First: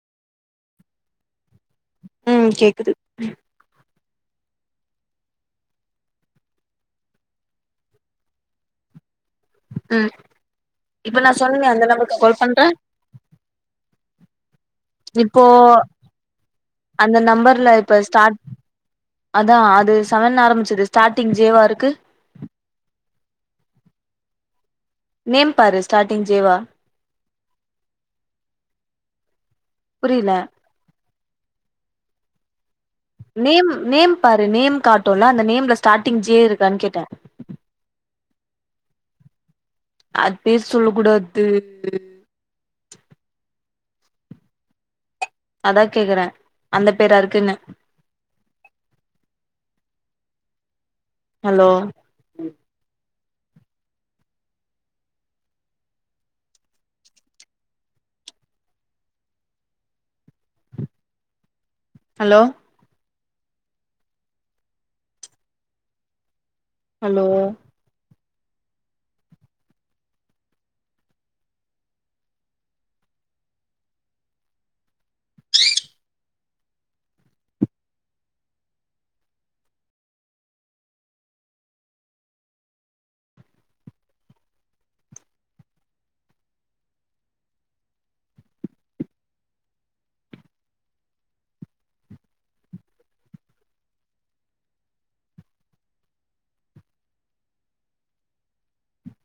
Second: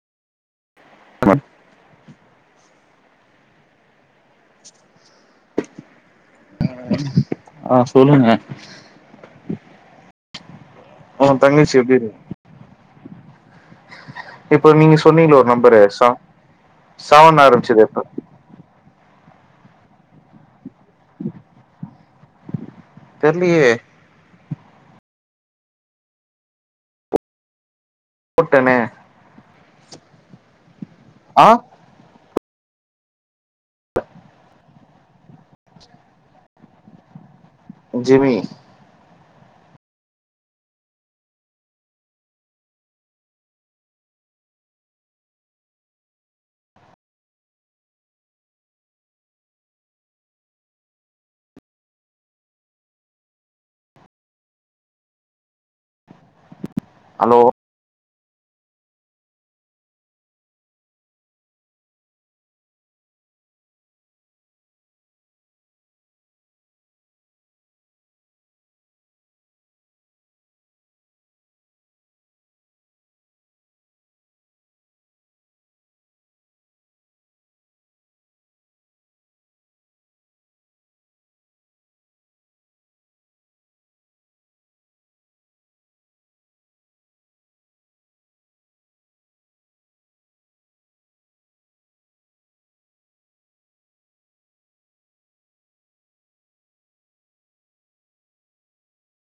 [unintelligible] ம் கேக்குது ஆ சொல்லுங்க ம் இப்ப நா உங்க சொன்னேனே தங்கச்சி அந்த நம்பருக்கா கால் பண்ற இப்ப நீங்க சொன்னீங்கள இப்போ ஒரு நம்பரு ச அந்த செவன்ல நம்பர்ல ஆரம்பிச்சது இப்ப ப ஸ்டார்ட் அதா அது செவன்ல ஆரம்பிச்சுது ஸ்டாட்டிங் ஜியோவா இருக்கு தெர்லயே நேம் பாரு ஸ்டாட்டிங் ஜே வா போட்டனே புரியல ஆ நேம் நேம் பாரு நேம் காட்டுல்ல அந்த நேம்ல ஸ்டாட்டிங் ஜே இருக்கான் கேட்டே ஜெமி அது பேர் சொல்ல கூடாது அதா கேக்குறே அந்த பேரா இருக்குனு ஹலோ அலோ ஹலோ ஹலோ